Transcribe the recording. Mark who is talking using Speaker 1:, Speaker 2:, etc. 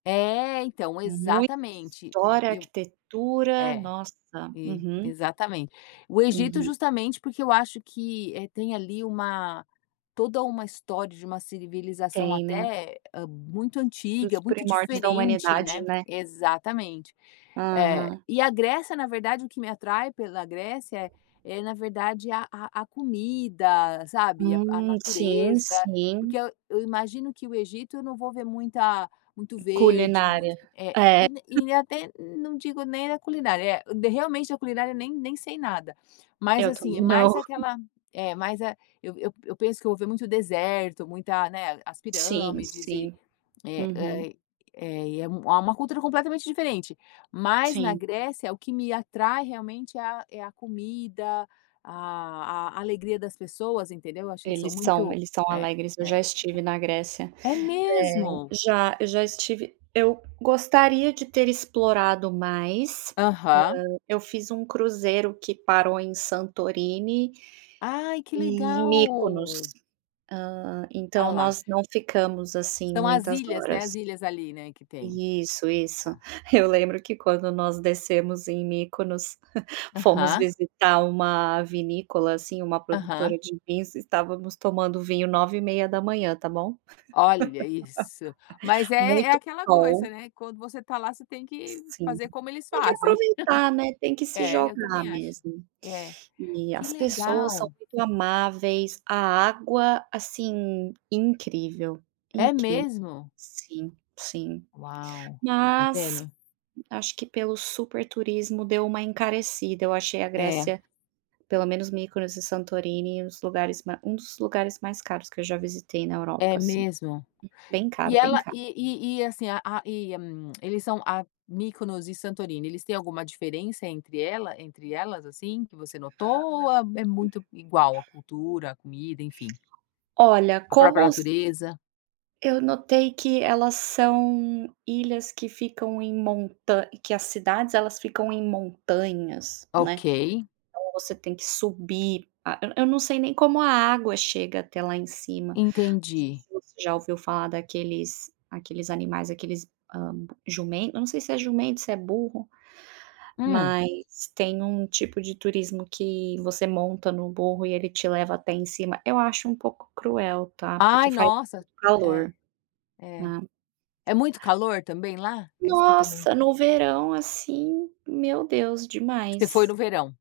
Speaker 1: É, então
Speaker 2: Muita
Speaker 1: exatamente,
Speaker 2: história,
Speaker 1: eu
Speaker 2: arquitetura,
Speaker 1: é.
Speaker 2: nossa
Speaker 1: E
Speaker 2: Uhum.
Speaker 1: exatamente. O Egito
Speaker 2: Uhum.
Speaker 1: justamente, porque eu acho que, eh, tem ali uma toda uma história de uma civilização
Speaker 2: Tem, né.
Speaker 1: até muito
Speaker 2: Dos
Speaker 1: antiga, muito
Speaker 2: primórdios da
Speaker 1: diferente,
Speaker 2: humanidade,
Speaker 1: né
Speaker 2: né.
Speaker 1: exatamente, eh,
Speaker 2: Aham.
Speaker 1: e a Grécia na verdade, o que me atrai pela Grécia é na verdade a a a comida, sabe. A a
Speaker 2: Hum, sim,
Speaker 1: natureza, porque
Speaker 2: sim.
Speaker 1: eu eu imagino que o Egito eu não vou ver muita muito verde,
Speaker 2: Culinária.
Speaker 1: muito, e
Speaker 2: É.
Speaker 1: e até, não digo nem a culinária, realmente a culinária nem nem sei nada. Mas,
Speaker 2: Eu
Speaker 1: assim, é
Speaker 2: também não.
Speaker 1: mais aquela é mais a eu eu eu penso que eu vou ver muito deserto, muita não é as
Speaker 2: Sim,
Speaker 1: pirâmides e,
Speaker 2: sim.
Speaker 1: é
Speaker 2: Uhum.
Speaker 1: é é uma cultura completamente diferente. Mas na
Speaker 2: Sim.
Speaker 1: Grécia, o que me atrai realmente é, a é a comida, a a alegria das pessoas entendeu? Acho que eles são
Speaker 2: Eles são,
Speaker 1: muito
Speaker 2: eles são
Speaker 1: é
Speaker 2: alegres, eu já
Speaker 1: é.
Speaker 2: estive na Grécia.
Speaker 1: É
Speaker 2: É,
Speaker 1: mesmo.
Speaker 2: já, eu já estive, eu gostaria de ter explorado mais,
Speaker 1: Aham.
Speaker 2: hã, eu fiz um cruzeiro que parou em Santorini,
Speaker 1: Ai que
Speaker 2: e Mikonos,
Speaker 1: legal.
Speaker 2: hã,
Speaker 1: Ah
Speaker 2: então,
Speaker 1: lá.
Speaker 2: nós não ficamos, assim,
Speaker 1: São as
Speaker 2: muitas
Speaker 1: ilhas, né, as
Speaker 2: horas
Speaker 1: ilhas ali, né, que tem.
Speaker 2: isso, isso.
Speaker 1: Tá.
Speaker 2: Eu lembro que quando nós descemos em Mikonos fomos
Speaker 1: Aham.
Speaker 2: visitar uma vinícola, assim, uma
Speaker 1: Aham.
Speaker 2: produtora de vinhos, estávamos tomando vinho 9:30, tá bom?
Speaker 1: Olha isso, mas é é
Speaker 2: Muito
Speaker 1: aquela
Speaker 2: sol.
Speaker 1: coisa, né, quando você está lá, você tem que
Speaker 2: Sim,
Speaker 1: fazer como eles
Speaker 2: tem que
Speaker 1: fazem.
Speaker 2: aproveitar, né, tem que se
Speaker 1: É eu
Speaker 2: jogar
Speaker 1: também acho,
Speaker 2: mesmo.
Speaker 1: É,
Speaker 2: E
Speaker 1: que
Speaker 2: as pessoas são
Speaker 1: legal.
Speaker 2: muito amáveis, a água, assim, incrível,
Speaker 1: É
Speaker 2: incrível
Speaker 1: mesmo?
Speaker 2: Sim, sim.
Speaker 1: Uau! Tá
Speaker 2: Mas,
Speaker 1: vendo?
Speaker 2: acho que pelo super turismo, deu uma encarecida, eu achei a
Speaker 1: É.
Speaker 2: Grécia, pelo menos Mikonos e Santorini, um dos lugares um dos lugares mais caros que eu já visitei na
Speaker 1: É
Speaker 2: Europa, assim,
Speaker 1: mesmo?
Speaker 2: bem caro,
Speaker 1: E
Speaker 2: bem
Speaker 1: ela
Speaker 2: caro.
Speaker 1: e-e e, assim, a a e, eles são a, Mikonos e Santorini, eles têm alguma diferença entre ela entre elas, assim, que você notou ou é muito igual a cultura, a comida, enfim.
Speaker 2: Olha
Speaker 1: A própria
Speaker 2: como
Speaker 1: natureza?
Speaker 2: eu notei que elas são ilhas, que ficam em montanhas, que as cidades, elas ficam em montanhas, né,
Speaker 1: Ok.
Speaker 2: então, você tem que subir, ah, eu não sei nem como a água chega até lá em cima.
Speaker 1: Entendi.
Speaker 2: Você já ouviu falar daqueles, aqueles animais, aqueles, hã, jumento, eu não sei se é jumento, se é burro,
Speaker 1: Hum.
Speaker 2: mas tem um tipo de turismo, que você monta no burro, e ele te leva até em cima, eu acho um pouco cruel tá, porque
Speaker 1: Ai
Speaker 2: faz
Speaker 1: nossa, é,
Speaker 2: calor,
Speaker 1: é,
Speaker 2: né.
Speaker 1: é muito calor também lá? É isso que também
Speaker 2: Nossa, no verão, assim, meu Deus
Speaker 1: Você foi no
Speaker 2: demais.
Speaker 1: verão?